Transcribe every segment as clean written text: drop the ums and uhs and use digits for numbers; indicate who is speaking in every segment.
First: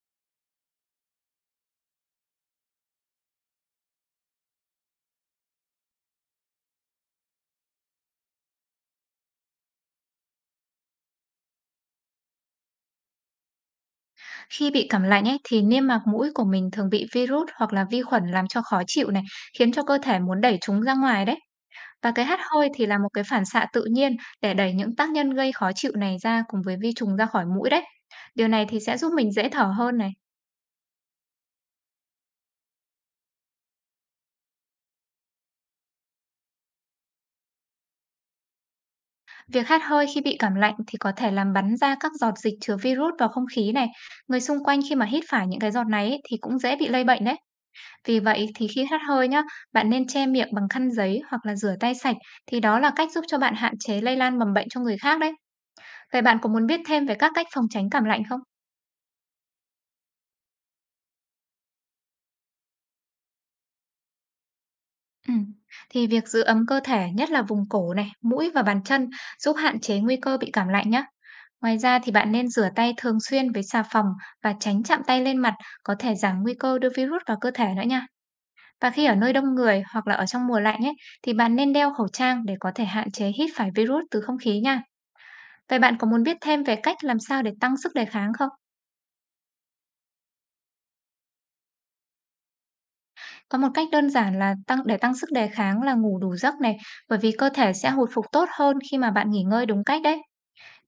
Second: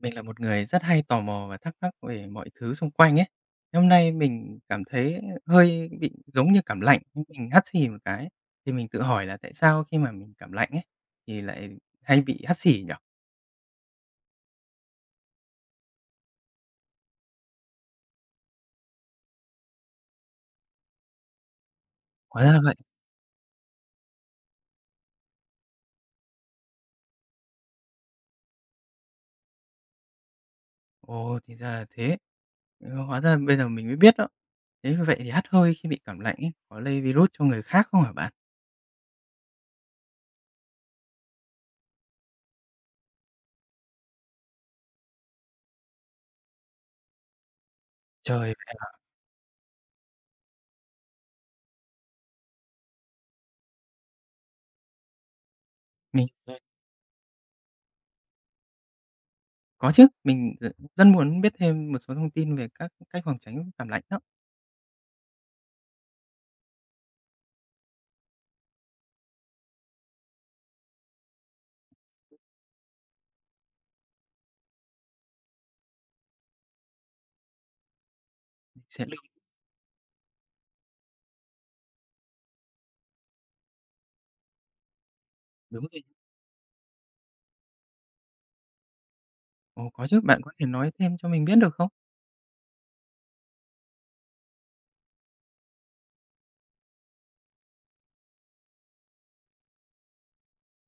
Speaker 1: Mình là một người rất hay tò mò và thắc mắc về mọi thứ xung quanh ấy. Hôm nay mình cảm thấy hơi bị giống như cảm lạnh, nhưng mình hắt xì một cái, thì mình tự hỏi là tại sao khi mà mình cảm lạnh ấy, thì lại hay bị hắt xì nhỉ?
Speaker 2: Khi bị cảm lạnh ấy thì niêm mạc mũi của mình thường bị virus hoặc là vi khuẩn làm cho khó chịu này, khiến cho cơ thể muốn đẩy chúng ra ngoài đấy. Và cái hắt
Speaker 1: Hóa ra là
Speaker 2: hơi
Speaker 1: vậy.
Speaker 2: thì là một cái phản xạ tự nhiên để đẩy những tác nhân gây khó chịu này ra cùng với vi trùng ra khỏi mũi đấy. Điều này thì sẽ giúp mình dễ thở hơn này.
Speaker 1: Ồ, thì ra là thế. Ừ, hóa ra bây giờ mình mới biết đó. Thế vì vậy thì hắt hơi khi bị cảm lạnh ấy, có lây virus cho người khác không hả bạn?
Speaker 2: Việc hắt hơi khi bị cảm lạnh thì có thể làm bắn ra các giọt dịch chứa virus vào không khí này. Người xung quanh khi mà hít phải những cái giọt này ấy, thì cũng dễ bị lây bệnh đấy. Vì
Speaker 1: Trời,
Speaker 2: vậy thì
Speaker 1: vậy
Speaker 2: khi
Speaker 1: hả?
Speaker 2: hắt hơi nhá, bạn nên che miệng bằng khăn giấy hoặc là rửa tay sạch thì đó là cách giúp cho bạn hạn chế lây lan mầm bệnh cho người khác đấy. Vậy
Speaker 1: Mình
Speaker 2: bạn có muốn biết thêm về các cách phòng tránh cảm lạnh không?
Speaker 1: có chứ. Mình rất muốn biết thêm một số thông tin về các cách phòng tránh cảm lạnh đó.
Speaker 2: Ừ. Thì việc giữ ấm cơ thể, nhất là vùng cổ này, mũi và bàn chân giúp hạn chế nguy cơ bị cảm lạnh nhé. Ngoài ra thì bạn nên rửa tay thường xuyên với xà phòng và tránh chạm tay lên mặt, có thể giảm nguy cơ đưa virus vào cơ thể nữa nha.
Speaker 1: Mình
Speaker 2: Và
Speaker 1: sẽ
Speaker 2: khi ở
Speaker 1: lưu
Speaker 2: nơi đông người hoặc là ở trong mùa lạnh ấy thì bạn nên đeo khẩu trang để có thể hạn chế hít phải virus từ không khí nha. Vậy
Speaker 1: đúng.
Speaker 2: bạn có muốn biết thêm về cách làm sao để tăng sức đề kháng không?
Speaker 1: Ồ, có chứ, bạn có thể nói thêm cho mình biết được không?
Speaker 2: Có một cách đơn giản là tăng để tăng sức đề kháng là ngủ đủ giấc này, bởi vì cơ thể sẽ hồi phục tốt hơn khi mà bạn nghỉ ngơi đúng cách đấy.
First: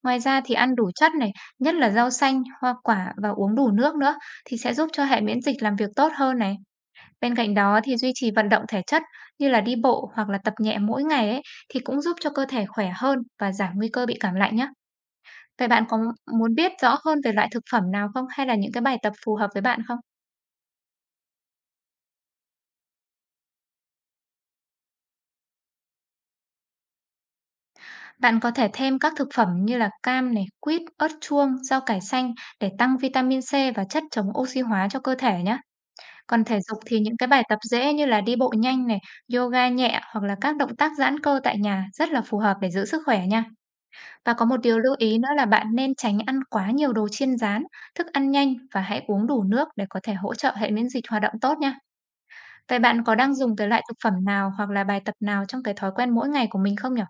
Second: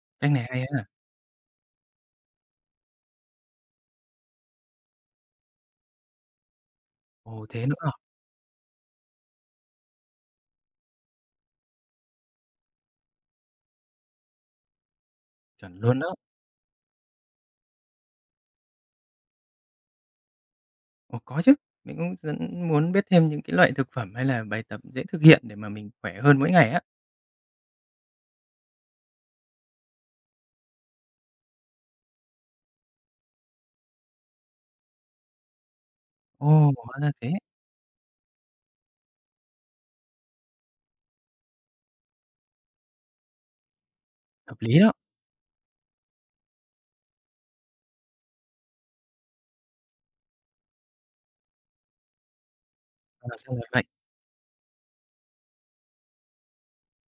Speaker 2: Ngoài
Speaker 1: Cách
Speaker 2: ra
Speaker 1: này
Speaker 2: thì
Speaker 1: hay
Speaker 2: ăn
Speaker 1: ha.
Speaker 2: đủ chất này, nhất là rau xanh, hoa quả và uống đủ nước nữa thì sẽ giúp cho hệ miễn dịch làm việc tốt hơn này. Bên
Speaker 1: Ồ,
Speaker 2: cạnh
Speaker 1: thế nữa
Speaker 2: đó
Speaker 1: à?
Speaker 2: thì duy trì vận động thể chất như là đi bộ hoặc là tập nhẹ mỗi ngày ấy thì cũng giúp cho cơ thể khỏe hơn và giảm nguy cơ bị cảm lạnh nhé. Vậy
Speaker 1: Chuẩn
Speaker 2: bạn có
Speaker 1: luôn đó.
Speaker 2: muốn biết rõ hơn về loại thực phẩm nào không, hay là những cái bài tập phù hợp với bạn không?
Speaker 1: Ồ, có chứ. Mình cũng rất muốn biết thêm những cái loại thực phẩm hay là bài tập dễ thực hiện để mà mình khỏe hơn mỗi ngày á.
Speaker 2: Bạn có thể thêm các thực phẩm như là cam này, quýt, ớt chuông, rau cải xanh để tăng vitamin C và chất chống oxy hóa cho cơ thể nhé. Còn thể
Speaker 1: Ồ,
Speaker 2: dục
Speaker 1: hóa
Speaker 2: thì
Speaker 1: ra
Speaker 2: những cái
Speaker 1: thế.
Speaker 2: bài tập dễ như là đi bộ nhanh này, yoga nhẹ hoặc là các động tác giãn cơ tại nhà rất là phù hợp để giữ sức khỏe nha. Và có
Speaker 1: Hợp
Speaker 2: một điều
Speaker 1: lý đó.
Speaker 2: lưu ý nữa là bạn nên tránh ăn quá nhiều đồ chiên rán, thức ăn nhanh, và hãy uống đủ nước để có thể hỗ trợ hệ miễn dịch hoạt động tốt nha. Vậy bạn có
Speaker 1: Ờ,
Speaker 2: đang
Speaker 1: sao
Speaker 2: dùng
Speaker 1: lại
Speaker 2: cái
Speaker 1: vậy?
Speaker 2: loại thực phẩm nào hoặc là bài tập nào trong cái thói quen mỗi ngày của mình không nhỉ?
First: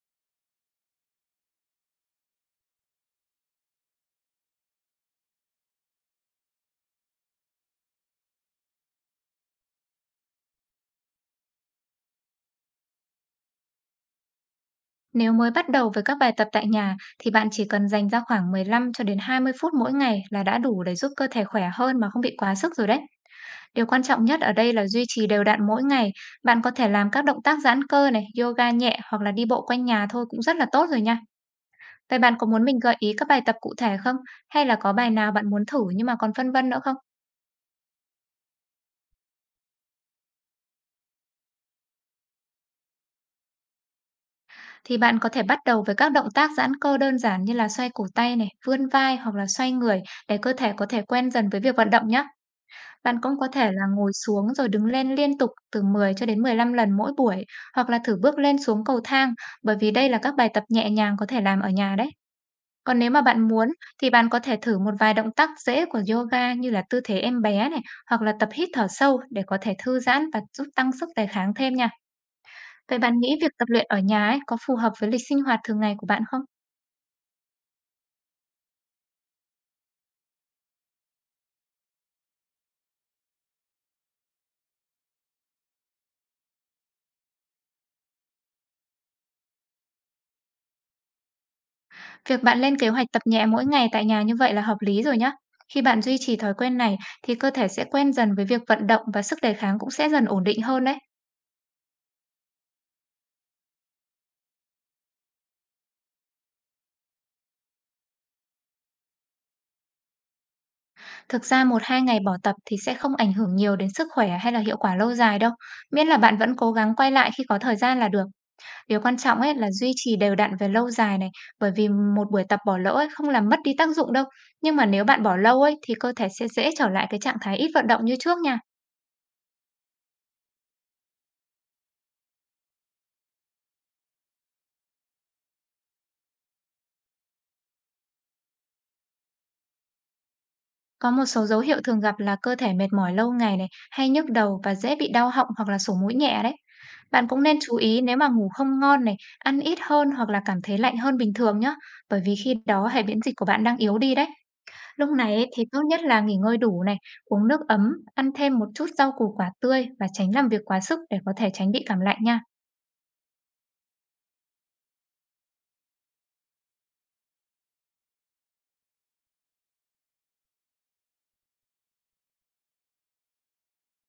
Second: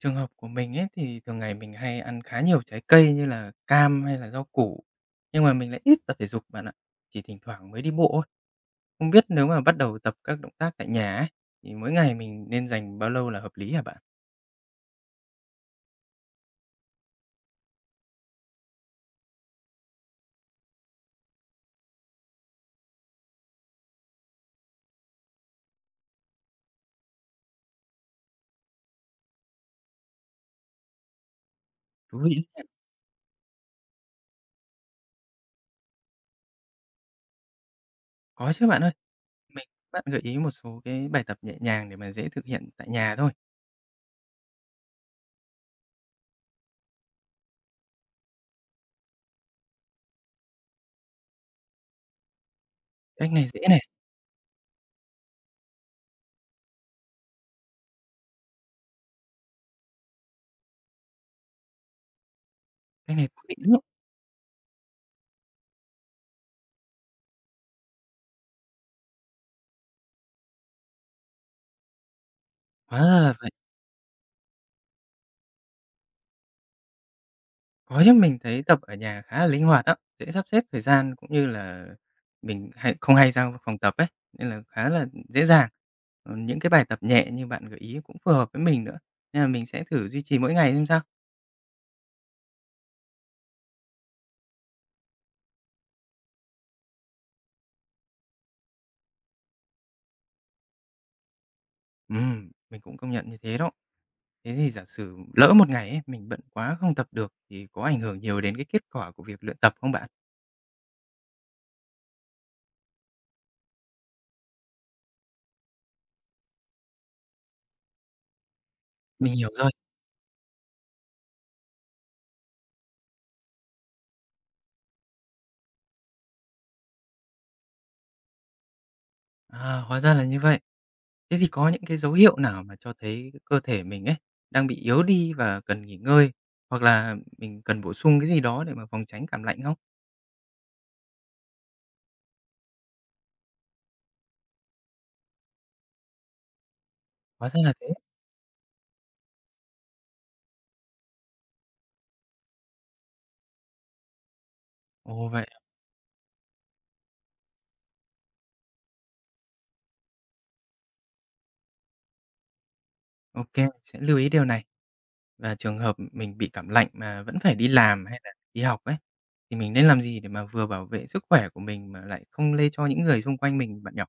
Speaker 1: Trường hợp của mình ấy thì thường ngày mình hay ăn khá nhiều trái cây như là cam hay là rau củ, nhưng mà mình lại ít tập thể dục bạn ạ. Chỉ thỉnh thoảng mới đi bộ thôi. Không biết nếu mà bắt đầu tập các động tác tại nhà ấy, thì mỗi ngày mình nên dành bao lâu là hợp lý hả bạn?
Speaker 2: Nếu mới bắt đầu với các bài tập tại nhà thì bạn chỉ cần dành ra khoảng 15 cho đến 20 phút mỗi ngày là đã đủ để giúp cơ thể khỏe hơn mà không bị quá sức rồi đấy. Điều quan trọng nhất ở đây là duy trì đều đặn mỗi ngày. Bạn có thể làm các động tác giãn cơ này, yoga nhẹ hoặc là đi bộ quanh nhà thôi cũng rất là tốt rồi nha.
Speaker 1: Thú
Speaker 2: Vậy
Speaker 1: vị
Speaker 2: bạn
Speaker 1: đấy
Speaker 2: có
Speaker 1: nha.
Speaker 2: muốn mình gợi ý các bài tập cụ thể không? Hay là có bài nào bạn muốn thử nhưng mà còn phân vân nữa không?
Speaker 1: Có chứ bạn ơi. Mình bạn gợi ý một số cái bài tập nhẹ nhàng để mà dễ thực hiện tại nhà thôi.
Speaker 2: Thì bạn có thể bắt đầu với các động tác giãn cơ đơn giản như là xoay cổ tay này, vươn vai hoặc là xoay người để cơ thể có thể quen dần với việc vận động nhé. Bạn
Speaker 1: Cách
Speaker 2: cũng
Speaker 1: này
Speaker 2: có
Speaker 1: dễ
Speaker 2: thể
Speaker 1: này,
Speaker 2: là ngồi xuống rồi đứng lên liên tục từ 10 cho đến 15 lần mỗi buổi, hoặc là thử bước lên xuống cầu thang, bởi vì đây là các bài tập nhẹ nhàng có thể làm ở nhà đấy. Còn nếu
Speaker 1: cách
Speaker 2: mà
Speaker 1: này thú
Speaker 2: bạn
Speaker 1: vị
Speaker 2: muốn
Speaker 1: lắm.
Speaker 2: thì bạn có thể thử một vài động tác dễ của yoga như là tư thế em bé này, hoặc là tập hít thở sâu để có thể thư giãn và giúp tăng sức đề kháng thêm nha. Vậy
Speaker 1: Hóa
Speaker 2: bạn
Speaker 1: ra là
Speaker 2: nghĩ
Speaker 1: vậy.
Speaker 2: việc tập luyện ở nhà ấy có phù hợp với lịch sinh hoạt thường ngày của bạn không?
Speaker 1: Có chứ, mình thấy tập ở nhà khá là linh hoạt á, dễ sắp xếp thời gian cũng như là mình hay không hay ra phòng tập ấy, nên là khá là dễ dàng. Ờ, những cái bài tập nhẹ như bạn gợi ý cũng phù hợp với mình nữa, nên là mình sẽ thử duy trì mỗi ngày xem sao.
Speaker 2: Việc bạn lên kế hoạch tập nhẹ mỗi ngày tại nhà như vậy là hợp lý rồi nhá. Khi bạn duy trì thói quen này thì cơ thể sẽ quen dần với việc vận động, và sức đề kháng cũng sẽ dần ổn định hơn đấy.
Speaker 1: Mình cũng công nhận như thế đó. Thế thì giả sử lỡ một ngày ấy, mình bận quá không tập được thì có ảnh hưởng nhiều đến cái kết quả của việc luyện tập không bạn?
Speaker 2: Thực ra một hai ngày bỏ tập thì sẽ không ảnh hưởng nhiều đến sức khỏe hay là hiệu quả lâu dài đâu. Miễn là bạn vẫn cố gắng quay lại khi có thời gian là được. Điều quan
Speaker 1: Mình
Speaker 2: trọng
Speaker 1: hiểu
Speaker 2: ấy là
Speaker 1: rồi.
Speaker 2: duy trì đều đặn về lâu dài này, bởi vì một buổi tập bỏ lỡ ấy không làm mất đi tác dụng đâu. Nhưng mà nếu bạn bỏ lâu ấy thì cơ thể sẽ dễ trở lại cái trạng thái ít vận động như trước nha.
Speaker 1: À, hóa ra là như vậy. Thế thì có những cái dấu hiệu nào mà cho thấy cơ thể mình ấy đang bị yếu đi và cần nghỉ ngơi, hoặc là mình cần bổ sung cái gì đó để mà phòng tránh cảm lạnh không?
Speaker 2: Có một số dấu hiệu thường gặp là cơ thể mệt mỏi lâu ngày này, hay nhức đầu và dễ bị đau họng hoặc là sổ mũi nhẹ đấy. Bạn cũng
Speaker 1: Hóa
Speaker 2: nên
Speaker 1: ra là
Speaker 2: chú
Speaker 1: thế.
Speaker 2: ý nếu mà ngủ không ngon này, ăn ít hơn hoặc là cảm thấy lạnh hơn bình thường nhé, bởi vì khi đó hệ miễn dịch của bạn đang yếu đi đấy. Lúc
Speaker 1: Ồ
Speaker 2: này
Speaker 1: vậy,
Speaker 2: ấy,
Speaker 1: à?
Speaker 2: thì tốt nhất là nghỉ ngơi đủ này, uống nước ấm, ăn thêm một chút rau củ quả tươi và tránh làm việc quá sức để có thể tránh bị cảm lạnh nha.
Speaker 1: Ok kê, sẽ lưu ý điều này. Và trường hợp mình bị cảm lạnh mà vẫn phải đi làm hay là đi học ấy, thì mình nên làm gì để mà vừa bảo vệ sức khỏe của mình mà lại không lây cho những người xung quanh mình bạn nhỏ.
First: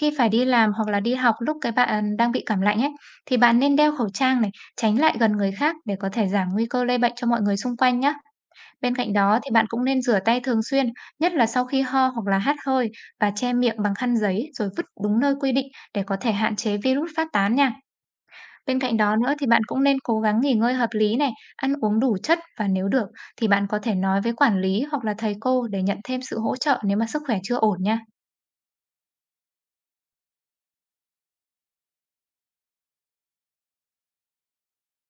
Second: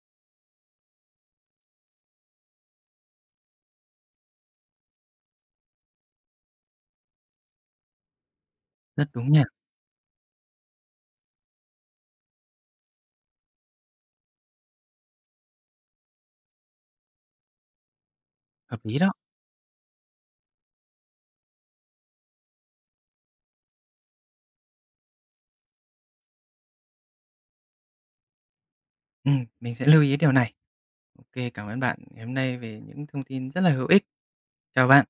Speaker 2: Khi phải đi làm hoặc là đi học lúc cái bạn đang bị cảm lạnh ấy, thì bạn nên đeo khẩu trang này, tránh lại gần người khác để có thể giảm nguy cơ lây bệnh cho mọi người xung quanh nhé. Bên
Speaker 1: Rất
Speaker 2: cạnh
Speaker 1: đúng
Speaker 2: đó
Speaker 1: nha,
Speaker 2: thì bạn cũng nên rửa tay thường xuyên, nhất là sau khi ho hoặc là hắt hơi, và che miệng bằng khăn giấy rồi vứt đúng nơi quy định để có thể hạn chế virus phát tán nha. Bên
Speaker 1: hợp
Speaker 2: cạnh
Speaker 1: lý đó.
Speaker 2: đó nữa thì bạn cũng nên cố gắng nghỉ ngơi hợp lý này, ăn uống đủ chất, và nếu được thì bạn có thể nói với quản lý hoặc là thầy cô để nhận thêm sự hỗ trợ nếu mà sức khỏe chưa ổn nha.
Speaker 1: Mình sẽ lưu ý điều này. Ok cảm ơn bạn ngày hôm nay về những thông tin rất là hữu ích. Chào bạn.